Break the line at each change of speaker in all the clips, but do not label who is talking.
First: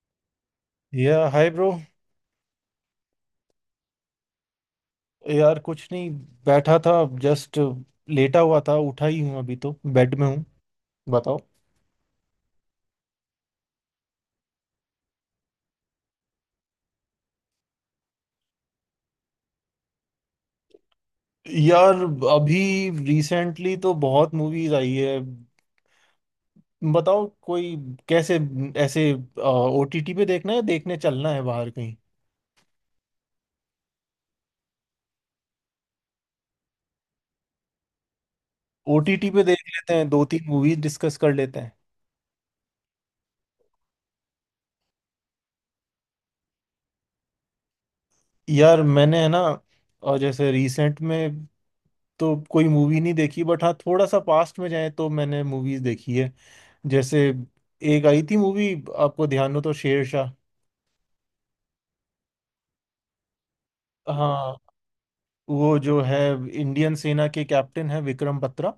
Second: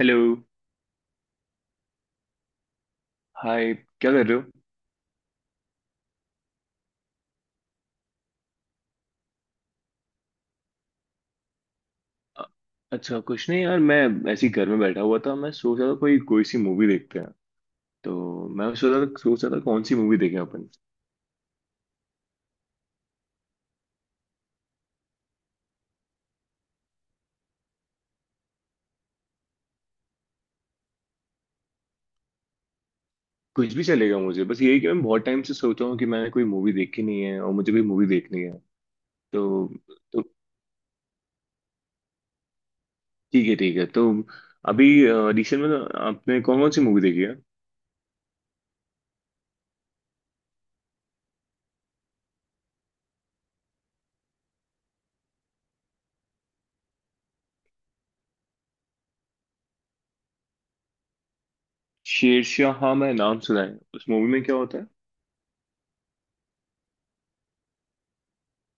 Hello.
या hi bro.
Hi. क्या कर रहे हो?
यार, कुछ नहीं। बैठा था जस्ट। लेटा हुआ था, उठा ही हूँ, अभी तो बेड में हूँ। बताओ।
अ- अच्छा, कुछ नहीं यार। मैं ऐसे ही घर में बैठा हुआ था, मैं सोच रहा था कोई कोई सी मूवी देखते हैं। तो मैं सोच रहा था कौन सी मूवी देखें अपन।
यार, अभी रिसेंटली तो बहुत मूवीज आई है। बताओ कोई। कैसे ऐसे? ओटीटी पे देखना है, देखने चलना है बाहर कहीं?
कुछ भी चलेगा, मुझे बस यही कि मैं बहुत टाइम से सोच रहा हूँ कि मैंने कोई मूवी देखी नहीं है और मुझे भी मूवी देखनी है।
ओटीटी पे देख
तो
लेते हैं,
तो
दो तीन मूवीज डिस्कस कर लेते हैं।
ठीक है, ठीक है। तो अभी रिसेंट में तो आपने कौन कौन सी मूवी देखी है?
यार, मैंने है ना, और जैसे रिसेंट में तो कोई मूवी नहीं देखी, बट हाँ, थोड़ा सा पास्ट में जाए तो मैंने मूवीज देखी है। जैसे, एक आई थी मूवी, आपको ध्यान हो तो, शेरशाह।
शेरशाह, हाँ मैं नाम सुना है। उस मूवी में
हाँ,
क्या होता है?
वो जो है, इंडियन सेना के कैप्टन है विक्रम बत्रा,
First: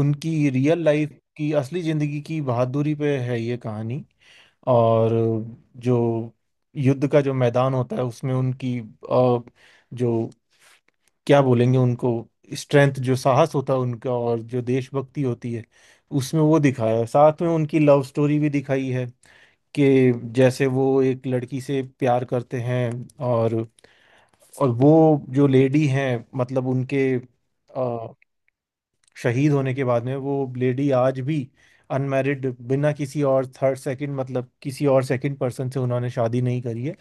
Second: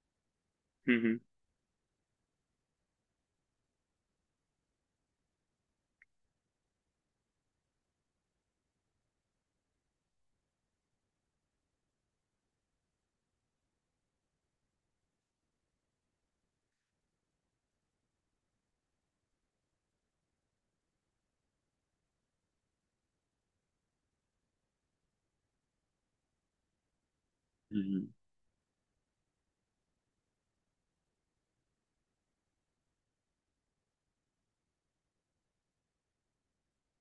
उनकी रियल लाइफ
हम्म।
की, असली जिंदगी की बहादुरी पे है ये कहानी। और जो युद्ध का जो मैदान होता है, उसमें उनकी जो, क्या बोलेंगे उनको, स्ट्रेंथ, जो साहस होता है उनका, और जो देशभक्ति होती है, उसमें वो दिखाया है। साथ में उनकी लव स्टोरी भी दिखाई है कि जैसे वो एक लड़की से प्यार करते हैं, और और वो जो लेडी हैं, मतलब उनके
हम्म। हम्म।
अ, शहीद होने के बाद में वो लेडी आज भी अनमैरिड, बिना किसी और थर्ड सेकंड, मतलब किसी और सेकंड पर्सन से उन्होंने शादी नहीं करी है।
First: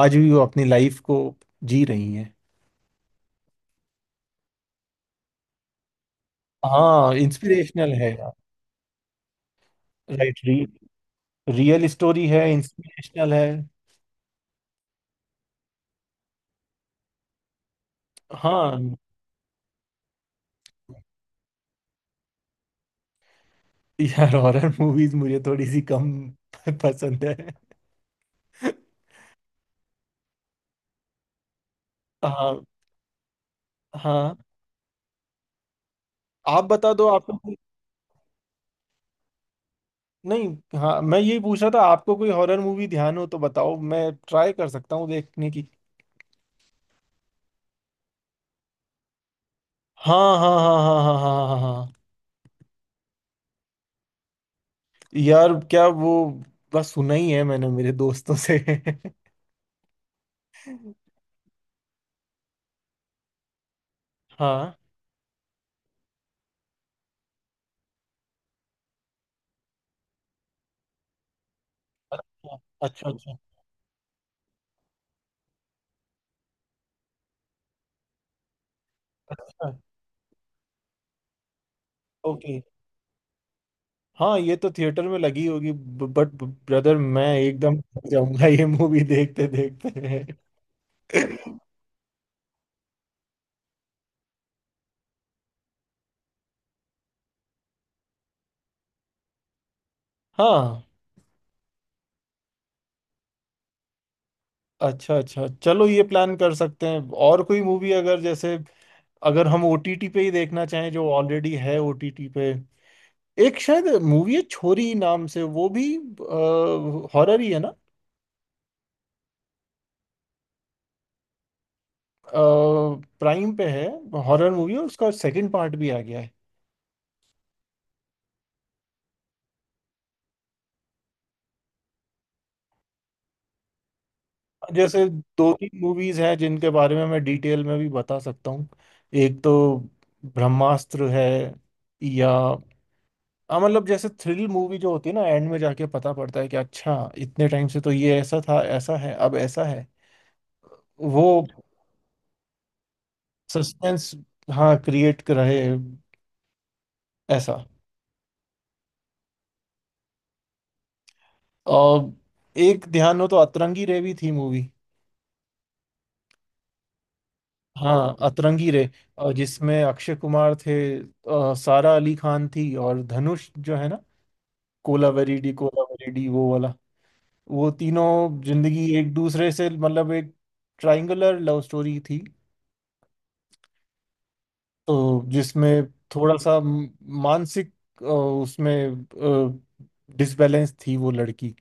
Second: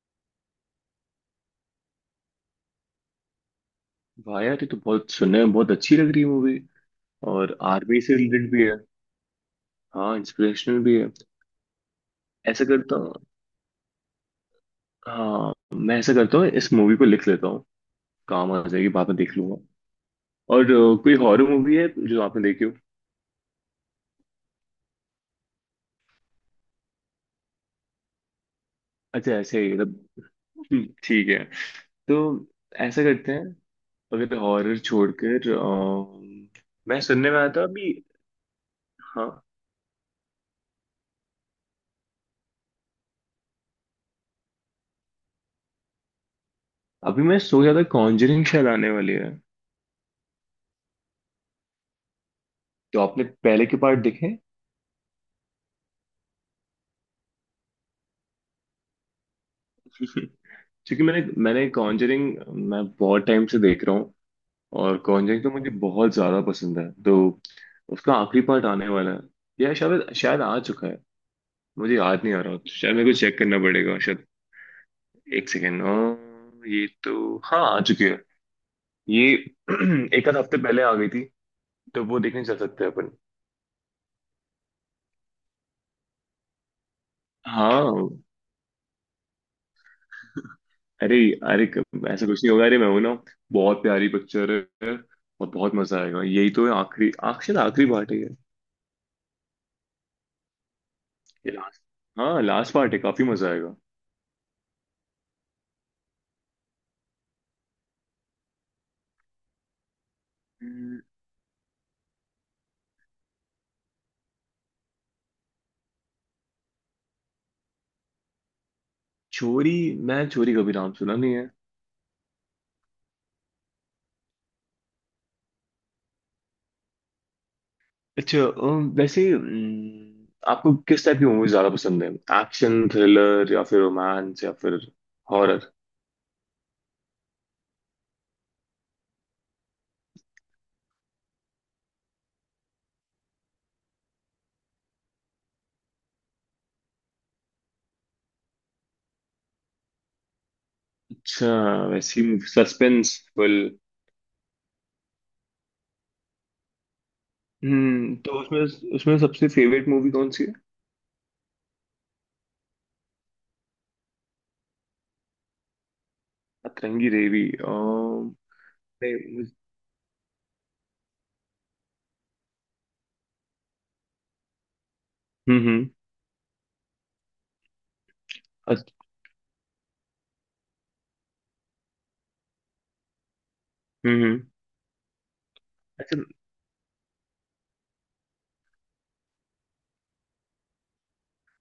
आज भी वो अपनी लाइफ को जी रही हैं।
वाह यार, ये तो बहुत सुनने में बहुत अच्छी लग रही है मूवी।
हाँ,
और
इंस्पिरेशनल
आर्मी
है
से
यार।
रिलेटेड भी है। हाँ
राइट,
इंस्पिरेशनल भी है।
रियल स्टोरी है,
ऐसा करता हूँ,
इंस्पिरेशनल है।
हाँ, मैं ऐसा करता हूँ, इस मूवी को लिख लेता हूँ, काम आ जाएगी,
हाँ,
बाद में देख लूंगा। और कोई हॉरर मूवी है जो आपने देखी हो?
यार हॉरर मूवीज मुझे थोड़ी सी कम पसंद है।
अच्छा, ऐसे ही मतलब। ठीक है। तो
हाँ,
ऐसा करते हैं,
हाँ,
अगर हॉरर छोड़कर
आप बता
मैं
दो
सुनने
आपको
में आया
कोई।
था अभी। हाँ।
नहीं, हाँ, मैं यही पूछ रहा था, आपको कोई हॉरर मूवी ध्यान हो तो बताओ, मैं ट्राई कर सकता हूँ देखने की।
अभी मैं सोच रहा था कॉन्जरिंग शायद आने वाली है,
हाँ, हाँ, हाँ, हाँ, हाँ, हाँ, हाँ, हाँ।
तो आपने पहले के पार्ट देखे?
यार, क्या वो, बस सुना ही है मैंने, मेरे दोस्तों से
क्योंकि मैंने मैंने कॉन्जरिंग मैं बहुत टाइम से देख रहा हूँ।
हाँ,
और कॉन्जरिंग तो मुझे बहुत ज्यादा पसंद है, तो उसका आखिरी पार्ट आने वाला है या शायद शायद आ चुका है। मुझे याद नहीं आ रहा, तो शायद
अच्छा,
मेरे को
अच्छा,
चेक करना पड़ेगा शायद। एक सेकेंड। ये तो, हाँ, आ चुकी है ये।
अच्छा,
एक आध हफ्ते पहले आ गई थी, तो वो देखने
ओके।
चल सकते हैं अपन।
हाँ, ये तो थिएटर में लगी होगी, बट ब्रदर मैं एकदम
हाँ।
थक जाऊंगा ये मूवी देखते देखते।
अरे। अरे ऐसा कुछ नहीं होगा, अरे मैं हूं ना। बहुत प्यारी पिक्चर है, और बहुत मजा आएगा, यही तो है, आखिरी पार्ट है ये।
हाँ,
लास्ट। हाँ, लास्ट पार्ट है, काफी मजा आएगा।
अच्छा, अच्छा, चलो ये प्लान कर सकते हैं। और कोई मूवी अगर, जैसे, अगर हम ओटीटी पे ही देखना चाहें जो ऑलरेडी है ओटीटी पे, एक शायद मूवी है छोरी नाम से, वो भी हॉरर ही है ना।
चोरी, मैं चोरी कभी नाम सुना नहीं है।
प्राइम पे है, हॉरर मूवी, और उसका सेकंड पार्ट भी आ गया है।
अच्छा। वैसे आपको किस टाइप की मूवीज ज्यादा पसंद है? एक्शन थ्रिलर, या फिर रोमांस, या फिर
जैसे, दो
हॉरर?
तीन मूवीज हैं जिनके बारे में मैं डिटेल में भी बता सकता हूँ। एक तो ब्रह्मास्त्र है, या हाँ, मतलब जैसे थ्रिल मूवी जो होती है ना, एंड में जाके पता पड़ता है कि अच्छा, इतने टाइम से तो ये ऐसा था, ऐसा है, अब ऐसा है वो।
अच्छा, वैसी सस्पेंसफुल।
सस्पेंस, हाँ, क्रिएट रहे, ऐसा।
तो उसमें उसमें सबसे फेवरेट मूवी कौन सी है?
और एक ध्यान हो तो अतरंगी रे भी थी मूवी।
अतरंगी रेवी,
हाँ, अतरंगी रे,
नहीं,
और जिसमें अक्षय कुमार थे, सारा अली खान थी, और धनुष जो है ना, कोलावेरी
हम्म। हम्म।
कोलावेरी वो वाला। वो तीनों जिंदगी
अच-
एक दूसरे से, मतलब एक ट्रायंगुलर लव स्टोरी थी।
हम्म,
तो जिसमें
अच्छा।
थोड़ा सा मानसिक उसमें डिसबैलेंस थी वो लड़की।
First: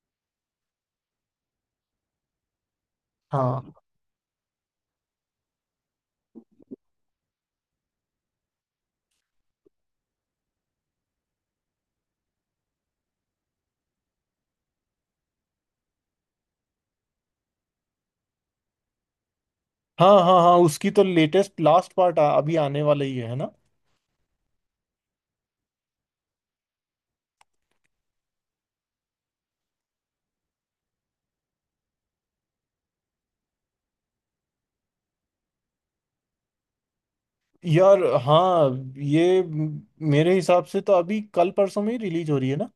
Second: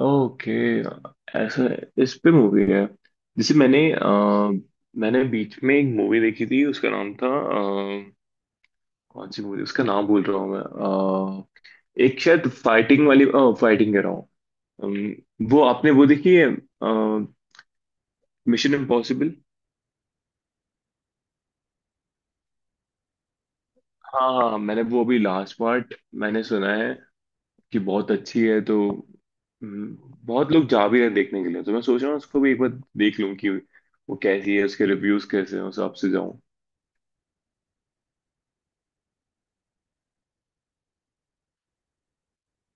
ओके, ऐसा। इस पे मूवी है। जैसे
हाँ,
मैंने मैंने बीच में एक मूवी देखी थी, उसका नाम था, कौन सी मूवी, उसका नाम भूल रहा हूँ मैं। एक शायद फाइटिंग वाली, फाइटिंग कह रहा हूँ। वो आपने वो देखी है, मिशन इम्पॉसिबल?
हाँ, हाँ, हाँ, उसकी तो लेटेस्ट लास्ट पार्ट अभी आने वाला ही है ना।
हाँ हाँ, मैंने वो अभी लास्ट पार्ट, मैंने सुना है कि बहुत अच्छी है। तो, हम्म, बहुत लोग जा भी रहे हैं देखने के लिए, तो मैं सोच रहा हूँ उसको भी एक बार देख लूँ कि वो कैसी है, उसके रिव्यूज कैसे हैं, उस हिसाब से जाऊँ।
यार हाँ, ये मेरे हिसाब से तो अभी कल परसों में ही रिलीज हो रही है ना।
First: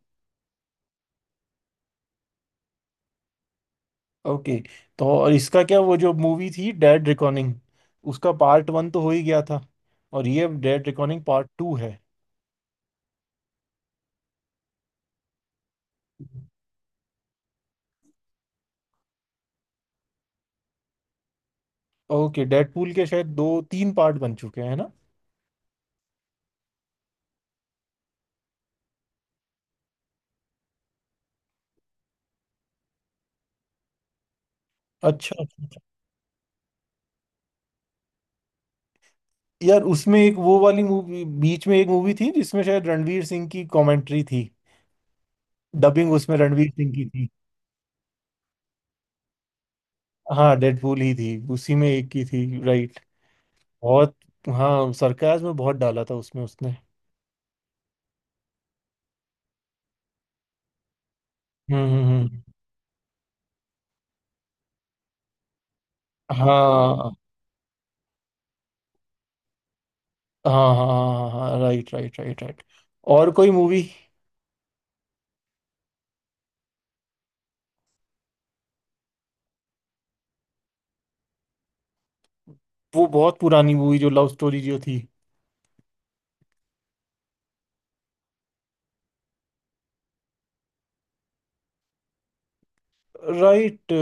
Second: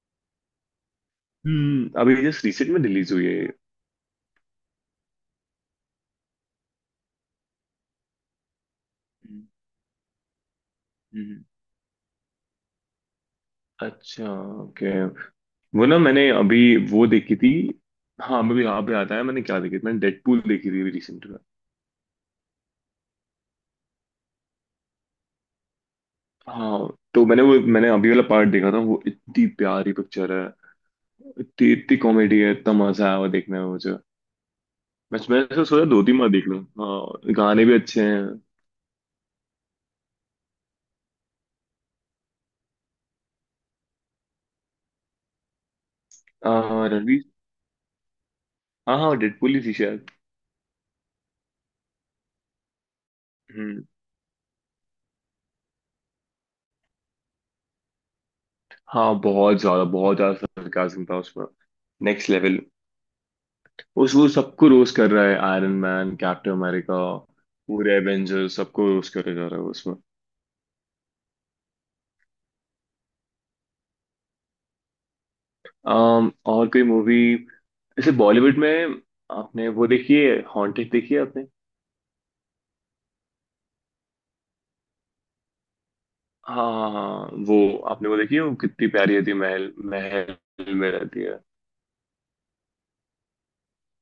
अभी जस्ट रिसेंट में रिलीज हुई है ये।
ओके। तो और इसका क्या, वो जो मूवी थी डेड रिकॉर्डिंग, उसका पार्ट वन तो हो ही गया
हम्म।
था, और ये डेड रिकॉर्डिंग
हम्म।
पार्ट टू है।
अच्छा। ओके, वो ना मैंने अभी वो देखी थी। हाँ, मैं भी यहाँ पे आता है मैंने क्या देखी थी? मैंने डेडपूल देखी थी अभी रिसेंट में।
ओके। डेडपूल के शायद दो तीन पार्ट बन चुके हैं ना।
हाँ, तो मैंने वो, मैंने अभी वाला पार्ट देखा था, वो इतनी प्यारी पिक्चर है, इतनी इतनी कॉमेडी है, इतना मजा आया वो देखने में मुझे। मैं
अच्छा,
मैंने तो
अच्छा।
सोचा दो तीन बार देख लूँ, हाँ गाने भी अच्छे हैं।
यार उसमें एक, वो वाली मूवी बीच में एक मूवी थी जिसमें शायद रणवीर सिंह की कमेंट्री थी, डबिंग उसमें रणवीर
हाँ
सिंह की
रणवीर,
थी।
हाँ हाँ डेडपूल ही थी शायद।
हाँ, डेडपूल ही थी, उसी में एक की थी, राइट।
हम्म।
बहुत, हाँ, सरकाज में बहुत डाला था उसमें उसने।
हाँ, बहुत ज्यादा सरकास्म था उसमें।
हम्म, हम्म,
नेक्स्ट लेवल। उस वो सबको रोस्ट कर रहा है, आयरन मैन, कैप्टन अमेरिका,
हाँ,
पूरे एवेंजर्स, सबको रोस्ट करे जा रहा है उसमें।
हाँ, हाँ, हाँ, राइट, राइट, राइट, राइट। और कोई मूवी।
और कोई मूवी, जैसे बॉलीवुड में, आपने वो देखी है, हॉन्टेड, देखी है आपने?
वो बहुत पुरानी मूवी, जो लव स्टोरी जो थी।
हाँ हाँ हाँ, वो आपने वो देखी है, वो कितनी प्यारी होती है, महल, महल में रहती है।
राइट।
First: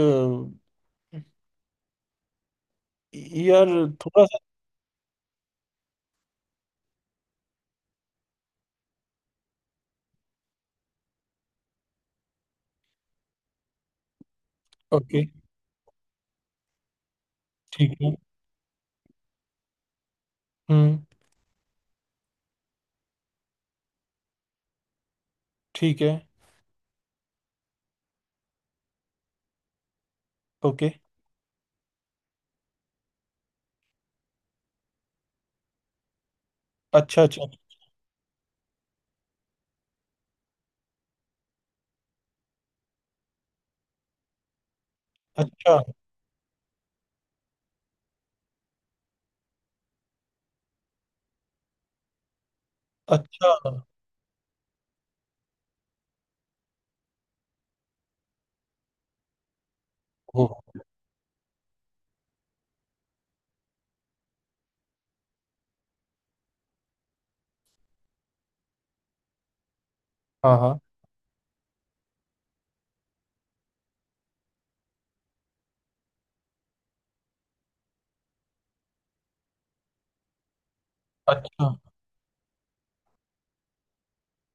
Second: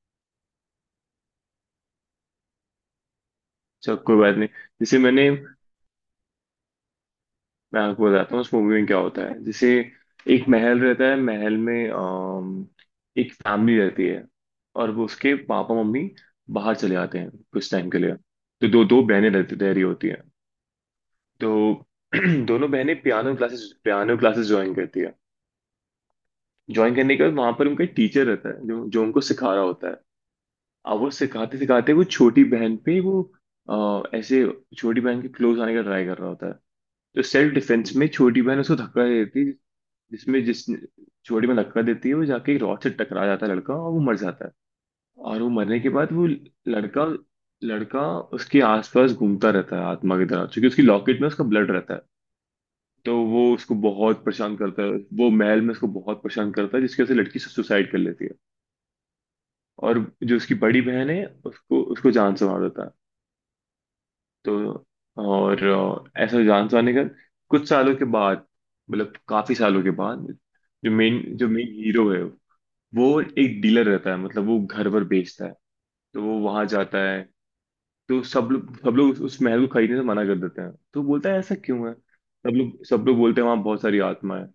यार,
चलो कोई
थोड़ा
बात
सा।
नहीं। जैसे मैंने मैं आपको बताता हूँ उस मूवी में क्या होता है। जैसे एक महल रहता है, महल में एक फैमिली रहती है। और वो
ओके।
उसके पापा मम्मी बाहर चले जाते हैं कुछ टाइम
ठीक
के लिए।
है।
तो दो दो बहनें रहती रह रही होती हैं।
हम्म,
तो दोनों बहनें पियानो क्लासेस ज्वाइन करती है।
ठीक है।
ज्वाइन करने के बाद वहां पर उनका टीचर रहता है, जो जो उनको सिखा रहा होता है।
ओके।
अब वो सिखाते सिखाते वो छोटी बहन पे, वो ऐसे छोटी बहन के क्लोज आने का ट्राई कर रहा होता है। तो
अच्छा, अच्छा,
सेल्फ डिफेंस में छोटी बहन उसको धक्का दे देती है, जिसमें जिस चोटी में धक्का देती है, वो जाके एक रॉड से टकरा जाता है लड़का, और वो मर जाता है। और वो
अच्छा,
मरने के बाद वो लड़का, लड़का उसके आसपास घूमता रहता है आत्मा की तरह, क्योंकि उसकी लॉकेट में उसका ब्लड रहता है, तो वो
अच्छा,
उसको बहुत परेशान करता है। वो महल में उसको बहुत परेशान करता है, जिसकी वजह से लड़की सुसाइड कर लेती है। और जो
हो,
उसकी बड़ी बहन है उसको उसको जान से मार देता है। तो और ऐसा जान से मारने का, कुछ सालों के बाद, मतलब काफी सालों के बाद,
हाँ, हाँ,
जो मेन, हीरो है, वो एक डीलर रहता है, मतलब वो घर पर बेचता है। तो वो वहां जाता है। तो सब लोग उस महल को खरीदने से मना कर देते हैं, तो बोलता है ऐसा
अच्छा,
क्यों है। सब लोग बोलते हैं वहां बहुत सारी आत्मा है।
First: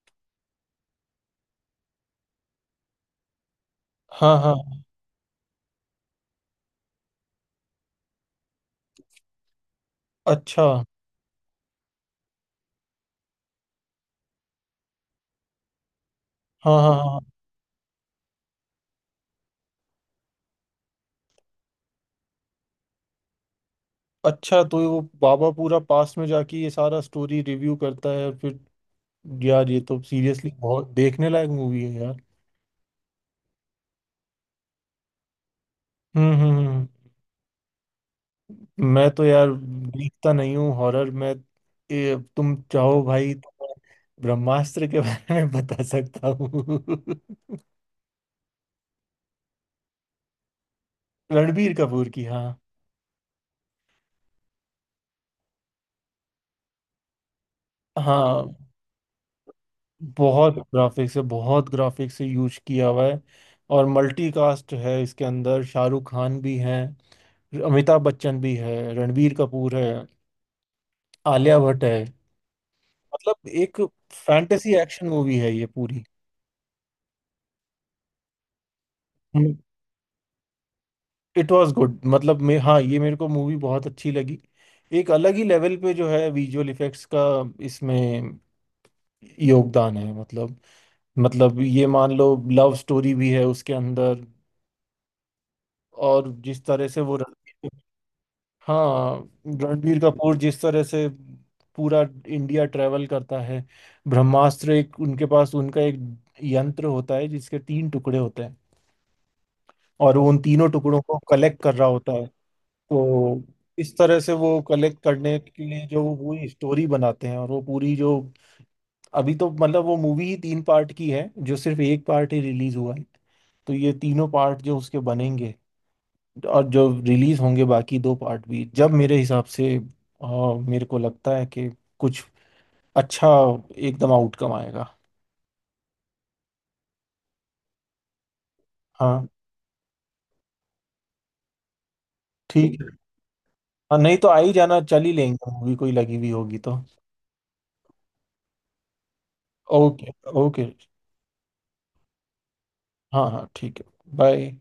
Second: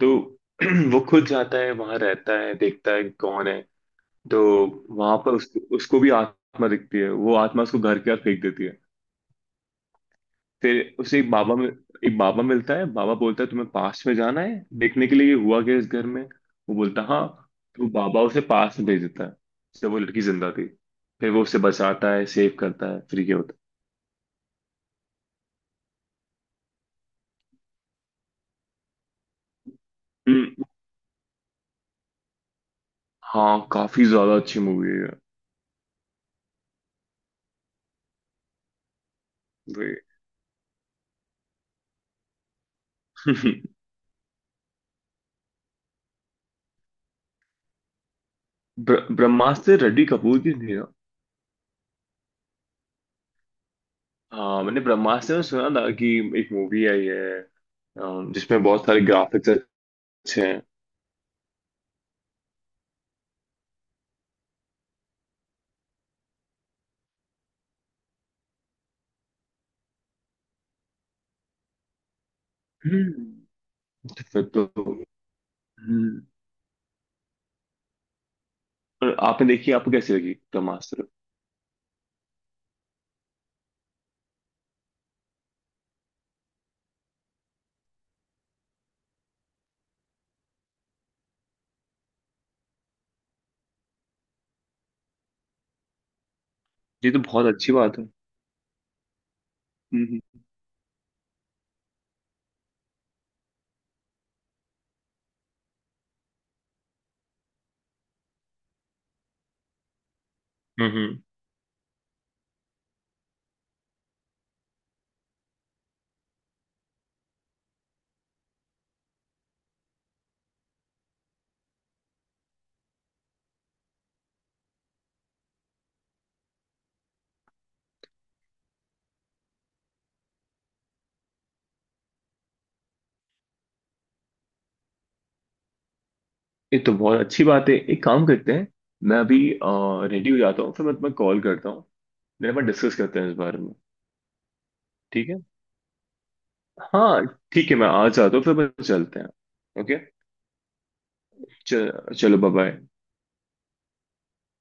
तो वो खुद जाता है वहां, रहता है, देखता है कौन है।
हाँ,
तो
हाँ,
वहां पर उसको उसको भी आत्मा दिखती है, वो आत्मा उसको घर के बाहर फेंक देती है।
अच्छा,
फिर उसे एक बाबा मिलता है। बाबा बोलता है तुम्हें पास में जाना है देखने के लिए ये हुआ क्या इस घर में।
हाँ,
वो
हाँ,
बोलता
हाँ,
है,
हाँ।
हाँ। तो बाबा उसे पास में भेज देता है, जब वो लड़की जिंदा थी। फिर वो उसे बचाता है, सेव करता है, फिर क्या होता
अच्छा, तो वो बाबा पूरा पास्ट में जाके ये सारा स्टोरी रिव्यू करता है और फिर, यार ये तो
है।
सीरियसली बहुत देखने लायक मूवी है यार।
हाँ काफी ज्यादा अच्छी मूवी है ये।
हम्म, हम्म, मैं तो यार
वे।
देखता नहीं हूँ हॉरर मैं। ए, तुम चाहो भाई तो मैं ब्रह्मास्त्र के बारे में बता सकता हूँ।
ब्रह्मास्त्र रेडी कपूर की थी ना?
रणबीर कपूर की, हाँ।
हाँ मैंने ब्रह्मास्त्र में सुना था कि एक मूवी आई है,
हाँ,
जिसमें बहुत सारे ग्राफिक्स अच्छे
बहुत
हैं।
ग्राफिक्स है, बहुत ग्राफिक्स से यूज किया हुआ है, और मल्टीकास्ट है। इसके अंदर शाहरुख खान भी हैं, अमिताभ बच्चन भी है, रणबीर कपूर है, आलिया भट्ट है। मतलब
हम्म,
एक
फिर तो।
फैंटेसी एक्शन मूवी है ये पूरी।
हम्म। और आपने देखी, आपको कैसी लगी ब्रह्मास्त्र?
इट वाज गुड, मतलब मैं, हाँ, ये मेरे को मूवी बहुत अच्छी लगी। एक अलग ही लेवल पे जो है विजुअल इफेक्ट्स का, इसमें योगदान है। मतलब ये मान लो, लव स्टोरी भी है उसके अंदर। और जिस तरह से
ये
वो
तो बहुत
रणबीर,
अच्छी बात है।
हाँ, रणबीर
हम्म।
कपूर जिस तरह से पूरा इंडिया ट्रेवल करता है। ब्रह्मास्त्र एक, उनके पास उनका एक यंत्र होता है जिसके तीन टुकड़े होते हैं, और वो उन तीनों
हम्म।
टुकड़ों को कलेक्ट कर रहा होता है। तो इस तरह से वो कलेक्ट करने के लिए जो वो पूरी स्टोरी बनाते हैं, और वो पूरी जो, अभी तो मतलब वो मूवी ही तीन पार्ट की है, जो सिर्फ एक पार्ट ही रिलीज हुआ है। तो ये तीनों पार्ट जो उसके बनेंगे और जो रिलीज होंगे बाकी दो पार्ट भी, जब मेरे हिसाब से अ, मेरे को लगता है कि कुछ अच्छा एकदम आउटकम आएगा।
ये तो बहुत अच्छी बात है, एक काम करते हैं। मैं
हाँ,
अभी रेडी हो जाता हूँ, फिर मैं तुम्हें कॉल करता हूँ। मेरे पास
ठीक है।
डिस्कस करते हैं इस बारे में।
हाँ, नहीं तो आ ही जाना, चल ही
ठीक है।
लेंगे मूवी कोई लगी हुई होगी तो।
हाँ ठीक है, मैं आ जाता हूँ फिर अपन चलते हैं। ओके।
ओके। ओके।
चल, चलो बाय बाय।
हाँ, हाँ, ठीक है। बाय।